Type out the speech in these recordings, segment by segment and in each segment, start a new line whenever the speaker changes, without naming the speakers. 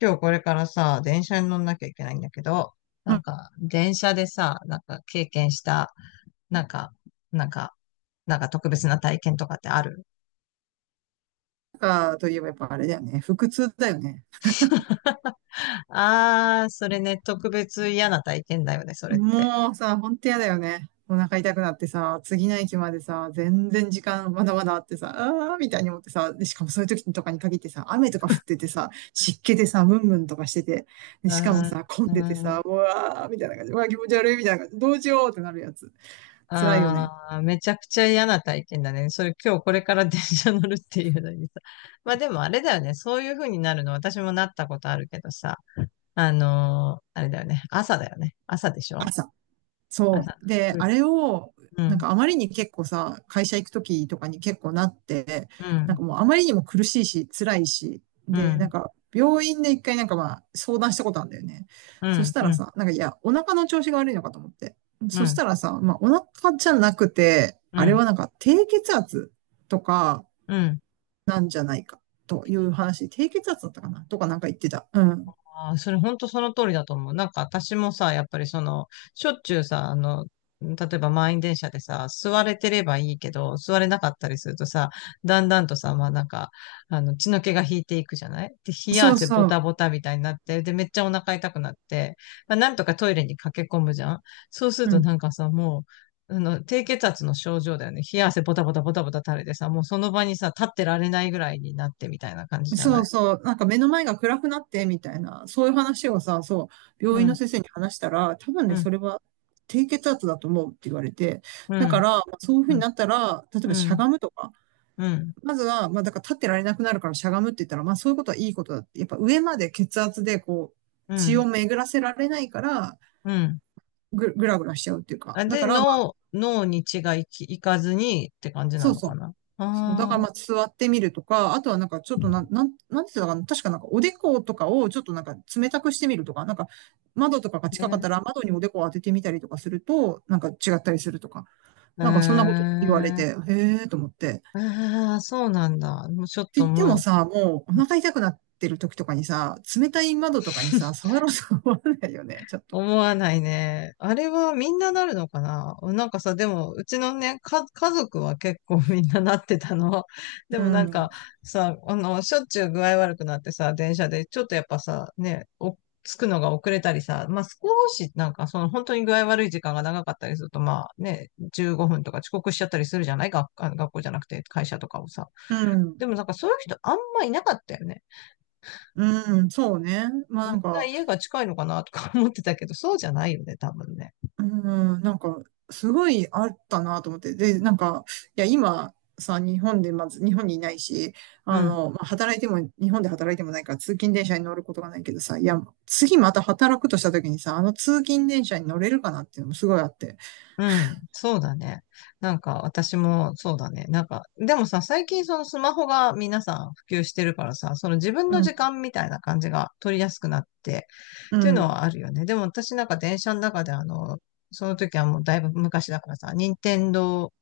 今日これからさ、電車に乗んなきゃいけないんだけど、
なん
電車でさ、なんか経験した、なんか、なんか、なんか特別な体験とかってある？
か、といえばやっぱあれだよね。腹痛だよね。
あー、それね、特別嫌な体験だよね、それって。
もうさ、ほんと嫌だよね。お腹痛くなってさ、次の駅までさ、全然時間まだまだあってさ、あーみたいに思ってさ、で、しかもそういう時とかに限ってさ、雨とか降っててさ、湿気でさ、ムンムンとかしてて、で、
あ
しかもさ、混ん
ー
でて
ん、うー
さ、
ん。
うわーみたいな感じ、うわー気持ち悪いみたいな感じ、どうしようってなるやつ。辛いよ
あ
ね。
ーめちゃくちゃ嫌な体験だね。それ今日これから電車乗るっていうのにさ。まあでもあれだよね、そういう風になるの私もなったことあるけどさ、あれだよね、朝だよね。朝でしょ？
朝。そ
朝。
う。で、あれを、
う
なん
ん。
かあまりに結構さ、会社行くときとかに結構なって、
う
なん
ん、
かもうあまりにも苦しいし、辛いし、
う
で、な
ん、
んか病院で一回なんかまあ相談したことあるんだよね。
う
そし
ん、
た
う
ら
ん、
さ、なんかいや、お腹の調子が悪いのかと思って。
う
そし
ん、
たらさ、まあお腹じゃなくて、
う
あれ
ん、
はなんか低血圧とか
うん。
なんじゃないかという話、低血圧だったかなとかなんか言ってた。うん。
あー、それ本当その通りだと思う。なんか私もさ、やっぱりその、しょっちゅうさ、あの、例えば満員電車でさ、座れてればいいけど、座れなかったりするとさ、だんだんとさ、まあなんか、あの、血の気が引いていくじゃない？で、冷や
そう
汗ボ
そ
タ
う。
ボタみたいになって、で、めっちゃお腹痛くなって、まあ、なんとかトイレに駆け込むじゃん。そうする
う
と
ん、
なんかさ、もう、あの、低血圧の症状だよね。冷や汗ボタボタボタボタ垂れてさ、もうその場にさ、立ってられないぐらいになってみたいな感じじゃ
そ
な
う
い？
そう、なんか目の前が暗くなってみたいな、そういう話をさ、そう、
う
病院の
ん、
先生に話したら、多分
う
ね、
ん、
それは低血圧だと思うって言われて、
う
だか
ん。
ら、まあそういうふ
う
うに
ん。
なったら、例え
う
ばしゃ
ん、
がむとか、
うん、
まずは、まあだから立ってられなくなるからしゃがむって言ったら、まあそういうことはいいことだって、やっぱ上まで血圧でこ
う
う、血
ん、
を巡らせられないから、
うん。
ぐらぐらしちゃうっていうか、
あ、
だ
で、
から、まあ、
脳、脳に血が行き、行かずにって感じ
そ
な
う
の
そ
か
う、
な。
そう、だから
あ
まあ座ってみるとか、あとはなんかちょっとなんていかな、確かなんかおでことかをちょっとなんか冷たくしてみるとか、なんか窓とかが
あ、
近かっ
ね。
たら窓におでこを当ててみたりとかすると、なんか違ったりするとか、
え
なんかそんなこと言われ
ー、
て、へえーと思って。
ああ、そうなんだ。もうちょっ
って言
と
っても
もう。
さ、もうお腹痛くなってる時とかにさ、冷たい窓とかにさ、触ろうと思わないよね、ちょっと。
思わないね。あれはみんななるのかな、なんかさ、でも、うちのね、か、家族は結構みんななってたの。で
う
もなん
ん、
かさ、あの、しょっちゅう具合悪くなってさ、電車で、ちょっとやっぱさ、ね、お、着くのが遅れたりさ、まあ、少し、なんかその本当に具合悪い時間が長かったりすると、まあね、15分とか遅刻しちゃったりするじゃない？学、あの学校じゃなくて会社とかをさ。
うん、
でもなんかそういう人あんまいなかったよね。
うん、そうね。ま
み
あな
ん
ん
な
か、
家が近いのかなとか思ってたけど、そうじゃないよね、多分ね。
うん、なんか、すごいあったなと思って。で、なんか、いや、今さ、日本で、まず、日本にいないし、あ
うん。
の、まあ、働いても、日本で働いてもないから、通勤電車に乗ることがないけどさ、いや、次また働くとした時にさ、あの通勤電車に乗れるかなっていうのもすごいあって。
うん、そうだね。なんか私もそうだね。なんか、でもさ、最近そのスマホが皆さん普及してるからさ、その自分
う
の時
ん、
間みたいな感じが取りやすくなって、
う
っていうの
ん、
はあるよね。でも私なんか電車の中であの、その時はもうだいぶ昔だからさ、任天堂、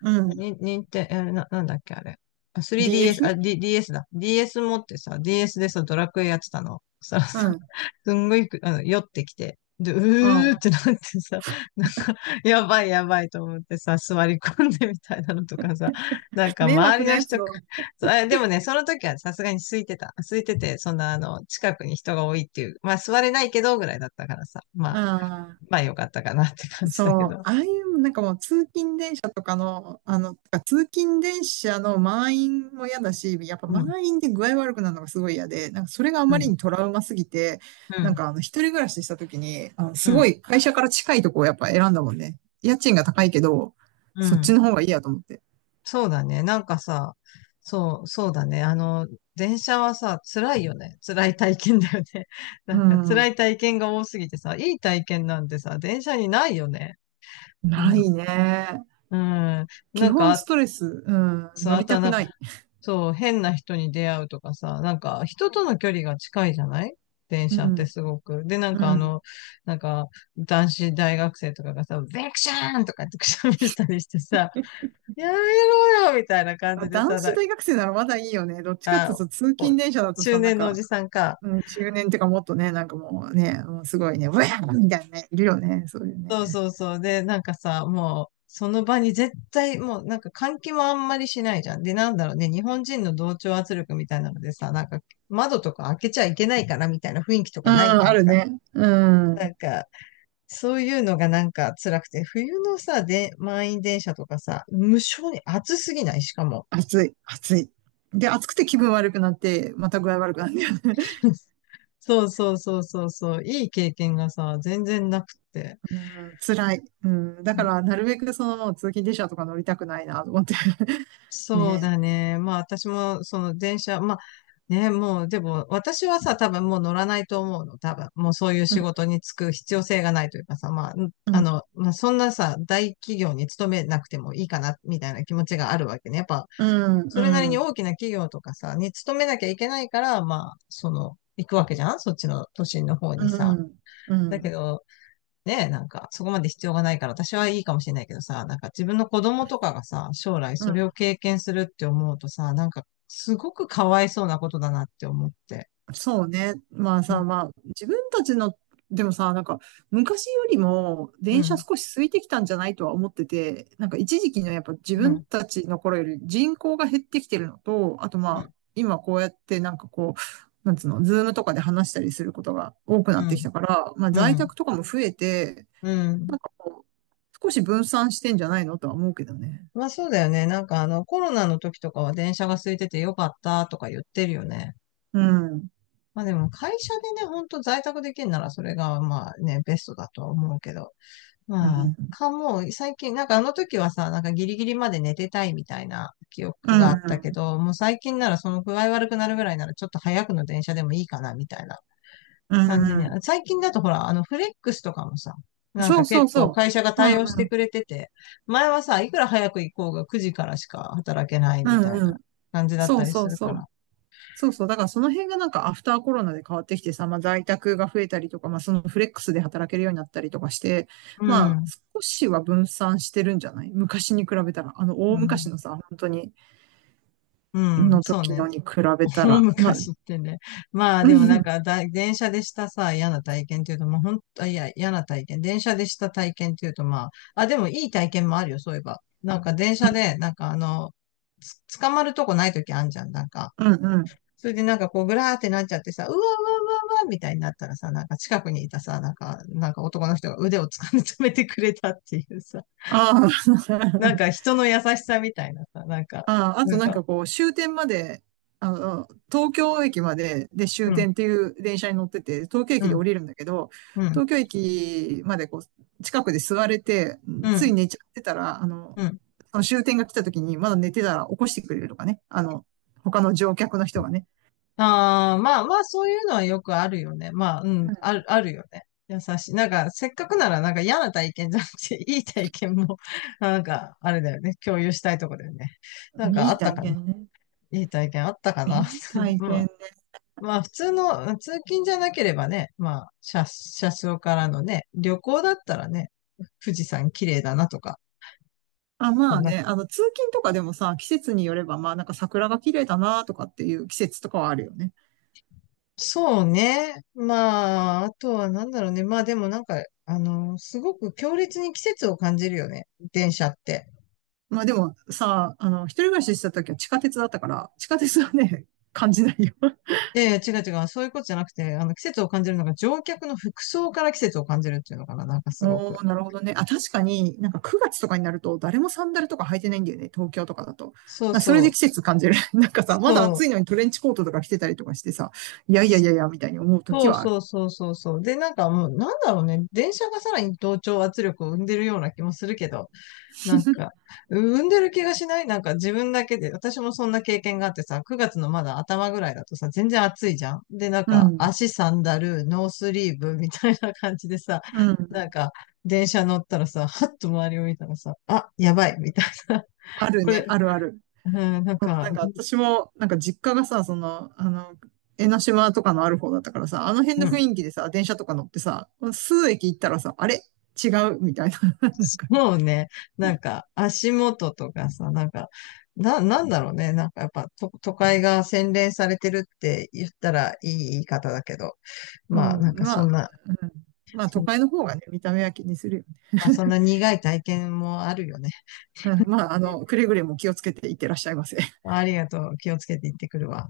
うん。
に、任天、えな、なんだっけあれ。あ 3DS、あ、
DS？
D、DS だ。ディーエス持ってさ、DS でさ、ドラクエやってたの。そしたら
う
さ、
ん、
すんごいあの、酔ってきて、で、う
う
ー
ん。
ってなってさ、なんか、やばいやばいと思ってさ、座り込んでみたいなのとかさ、なんか
迷
周
惑
り
な
の
や
人。
つだ。
そう、あでもね、その時はねさすがに空いてた。空いてて、そんな、あの、近くに人が多いっていう、まあ座れないけどぐらいだったからさ、ま
う
あ、
ん。
まあよかったかなって感じだけ
そう、
ど。
ああいうなんかもう通勤電車とかの、あの、てか通勤電車の満員も嫌だし、やっぱ
うん、
満員で具合悪くなるのがすごい嫌で、なんかそれがあま
う
り
ん、
にトラウマすぎて、
う
なん
ん、
かあの一人暮らしした時に、あの
う
すご
ん、
い会社から近いとこをやっぱ選んだもんね。家賃が高いけど、
う
そっち
ん。
の方がいいやと思って。
そうだね。なんかさ、そう、そうだね。あの、電車はさ、辛いよね。辛い体験だよね。な
う
んか辛
ん、
い体験が多すぎてさ、いい体験なんてさ、電車にないよね。
ない ね。
うん。うん。
基
なんか、
本ス
あ、
トレス、うん、
そう、
乗
あ
り
と
た
は
く
なんか、
ない。
そう、変な人に出会うとかさ、なんか、人との距離が近いじゃない？電
う
車って、
ん、
すごく。で、なん
う
かあ
ん。
の、なんか、男子大学生とかがさ、ベクシャーンとかってくしゃみしたりしてさ、やめろよみたいな感
まあ
じで
男
さ、
子大学生ならまだいいよね。どっちかっていう
あ、
と通
お、
勤電車だと
中
さ、なん
年のお
か、
じさんか。
うん、中年っていうかもっとね、なんかもうね、もうすごいね、ウェーみたいなね、いるよね、そういう
そう
ね。
そうそう。で、なんかさ、もう、その場に絶対、もう、なんか換気もあんまりしないじゃん。で、なんだろうね、日本人の同調圧力みたいなのでさ、なんか、窓とか開けちゃいけないからみたいな雰囲気と
うん、
かない、な
あ
ん
る
か。
ね。う
な
ん。
んか、そういうのがなんか辛くて、冬のさ、で、満員電車とかさ、無性に暑すぎない、しかも。
暑い、暑い。で、暑くて気分悪くなって、また具合悪くなるんだよね。
そうそうそうそうそう、いい経験がさ、全然なくって。
うん、辛い。うん、だから、なるべくその、通勤電車とか乗りたくないな、と思って。
そう
ね。
だね。まあ私もその電車、まあね、もうでも私はさ、多分もう乗らないと思うの。多分もうそういう
うん、
仕事に就く必要性がないというかさ、まあ、ん
う
あ
ん、
の、まあそんなさ、大企業に勤めなくてもいいかな、みたいな気持ちがあるわけね。やっぱ、
うん、
それなり
う
に
ん、
大きな企業とかさ、に勤めなきゃいけないから、まあ、その、行くわけじゃん、そっちの都心の方
う
にさ。
ん、う
だけ
ん。
ど、ね、なんか、そこまで必要がないから私はいいかもしれないけどさ、なんか自分の子供とかがさ、将来
う
それを
ん、
経験するって思うとさ、なんか、すごくかわいそうなことだなって思って。
そうね。まあ
う
さ、
ん、
まあ、自分たちの、でもさ、なんか、昔よりも
う
電車
ん、
少し空いてきたんじゃないとは思ってて、なんか一時期のやっぱ自
う
分
ん、
たちの頃より人口が減ってきてるのと、あとま
う
あ、
ん、
今こうやってなんかこう、なんつうの、ズームとかで話したりすることが多くなってきたから、まあ
う
在
ん、
宅とかも増えて、
うん。
少し分散してんじゃないのとは思うけどね。
まあそうだよね。なんかあの、コロナの時とかは電車が空いててよかったとか言ってるよね。
うん。
まあでも会社でね、ほんと在宅できるならそれがまあね、ベストだとは思うけど。
う
まあ、
ん。
かもう、最近、なんかあの時はさ、なんかギリギリまで寝てたいみたいな記
う
憶があったけ
ん。
ど、もう最近ならその具合悪くなるぐらいならちょっと早くの電車でもいいかなみたいな
う
感じ
ん。
に。
うん。
最近だとほら、あのフレックスとかもさ、なん
そ
か
うそ
結
う
構
そ
会社が
う。う
対応し
ん。
てくれてて、前はさ、いくら早く行こうが9時からしか働けない
う
みたい
ん。う
な
ん。
感じだっ
そ
た
う
り
そ
す
う
る
そ
から。
う。そうそう。だからその辺がなんかアフターコロナで変わってきてさ、まあ在宅が増えたりとか、まあそのフレックスで働けるようになったりとかして、
う
まあ
ん。
少しは分散してるんじゃない昔に比べたら、あの大
う
昔
ん。
のさ、本当に、
うん。
の
そう
時
ね。
のに比べた
もう
ら、まあ、
昔ってね。まあ
う
でも
ん、
な
う
ん
ん、
かだ、電車でしたさ、嫌な体験っていうと、まあ本当、いや、嫌な体験。電車でした体験っていうと、まあ、あ、でもいい体験もあるよ、そういえば。なんか電車で、なんかあの、つ捕まるとこないときあんじゃん、なんか。
うん。うん、
それでなんかこう、ぐらーってなっちゃってさ、うわうわうわうわみたいになったらさ、なんか近くにいたさ、なんか、なんか男の人が腕を掴み止めてくれたっていうさ、
ああ、
なん か人の優しさみたいなさ、なんか、
ああ、あと
なん
なん
か、
かこう、終点まで、あの、東京駅まで、で終
うん、
点っていう電車に乗ってて、東京
う
駅で
ん、
降りるんだけど、
うん、
東京駅までこう、近くで座れて、
う
つい
ん、
寝ちゃってたら、あの、
うん。
その終点が来た時にまだ寝てたら起こしてくれるとかね。あの、他の乗客の人がね。
ああ、まあまあ、そういうのはよくあるよね。まあ、う
う
ん、
ん、
ある、あるよね。優しい。なんか、せっかくなら、なんか嫌な体験じゃなくて、いい体験も、なんか、あれだよね。共有したいとこだよね。なんか、
い
あ
い
った
体
かな。
験ね。
いい体験あったか
い
な。
い 体
ま
験
あ、
ね。
まあ、普通の、通勤じゃなければね、まあ、車、車窓からのね、旅行だったらね、富士山綺麗だなとか、
あ、まあね、あの、通勤とかでもさ、季節によれば、まあなんか桜が綺麗だなとかっていう季節とかはあるよね。
そうね。まあ、あとはなんだろうね。まあでもなんか、あの、すごく強烈に季節を感じるよね。電車って。
まあでもさ、あの、一人暮らししてた時は地下鉄だったから、地下鉄はね、感じないよ。
で、違う違う。そういうことじゃなくて、あの、季節を感じるのが乗客の服装から季節を感じるっていうのかな。なんかすご
お
く。
ー、なるほどね。あ、確かになんか9月とかになると誰もサンダルとか履いてないんだよね、東京とかだと。
そう
それ
そ
で季
う。
節感じる。なんかさ、まだ
そ
暑
う。
いのにトレンチコートとか着てたりとかしてさ、いやいやいやいや、みたいに思う時
そう
はある。
そうそうそうそう。で、なんかもう、なんだろうね。電車がさらに同調圧力を生んでるような気もするけど。なんか、産んでる気がしないなんか自分だけで、私もそんな経験があってさ、9月のまだ頭ぐらいだとさ、全然暑いじゃん。で、なん
う
か、
ん、
足サンダル、ノースリーブみたいな感じでさ、
う
な
ん。
んか、電車乗ったらさ、はっと周りを見たらさ、あ、やばい、みたいな。
あ る
こ
ね、
れ、
あるある。
うん、なん
な
か、
んか私も、なんか実家がさ、その、あの、江ノ島とかのある方だったからさ、あの辺の
う
雰
ん、
囲気でさ、電車とか乗ってさ、数駅行ったらさ、あれ違うみたいな。なんかね。
もうね、なんか、足元とかさ、なんか、な、なんだろうね。なんかやっぱと都会が洗練されてるって言ったらいい言い方だけど、
う
まあな
ん。
んかそ
まあ、
んな
うん、まあ
そ
都
ん
会の方がね、見た目は気にするよね。
まあ、そん な苦い体験もあるよね。
うん、まあ、あの、くれぐれも気をつけていってらっしゃいませ。
ありがとう。気をつけて行ってくるわ。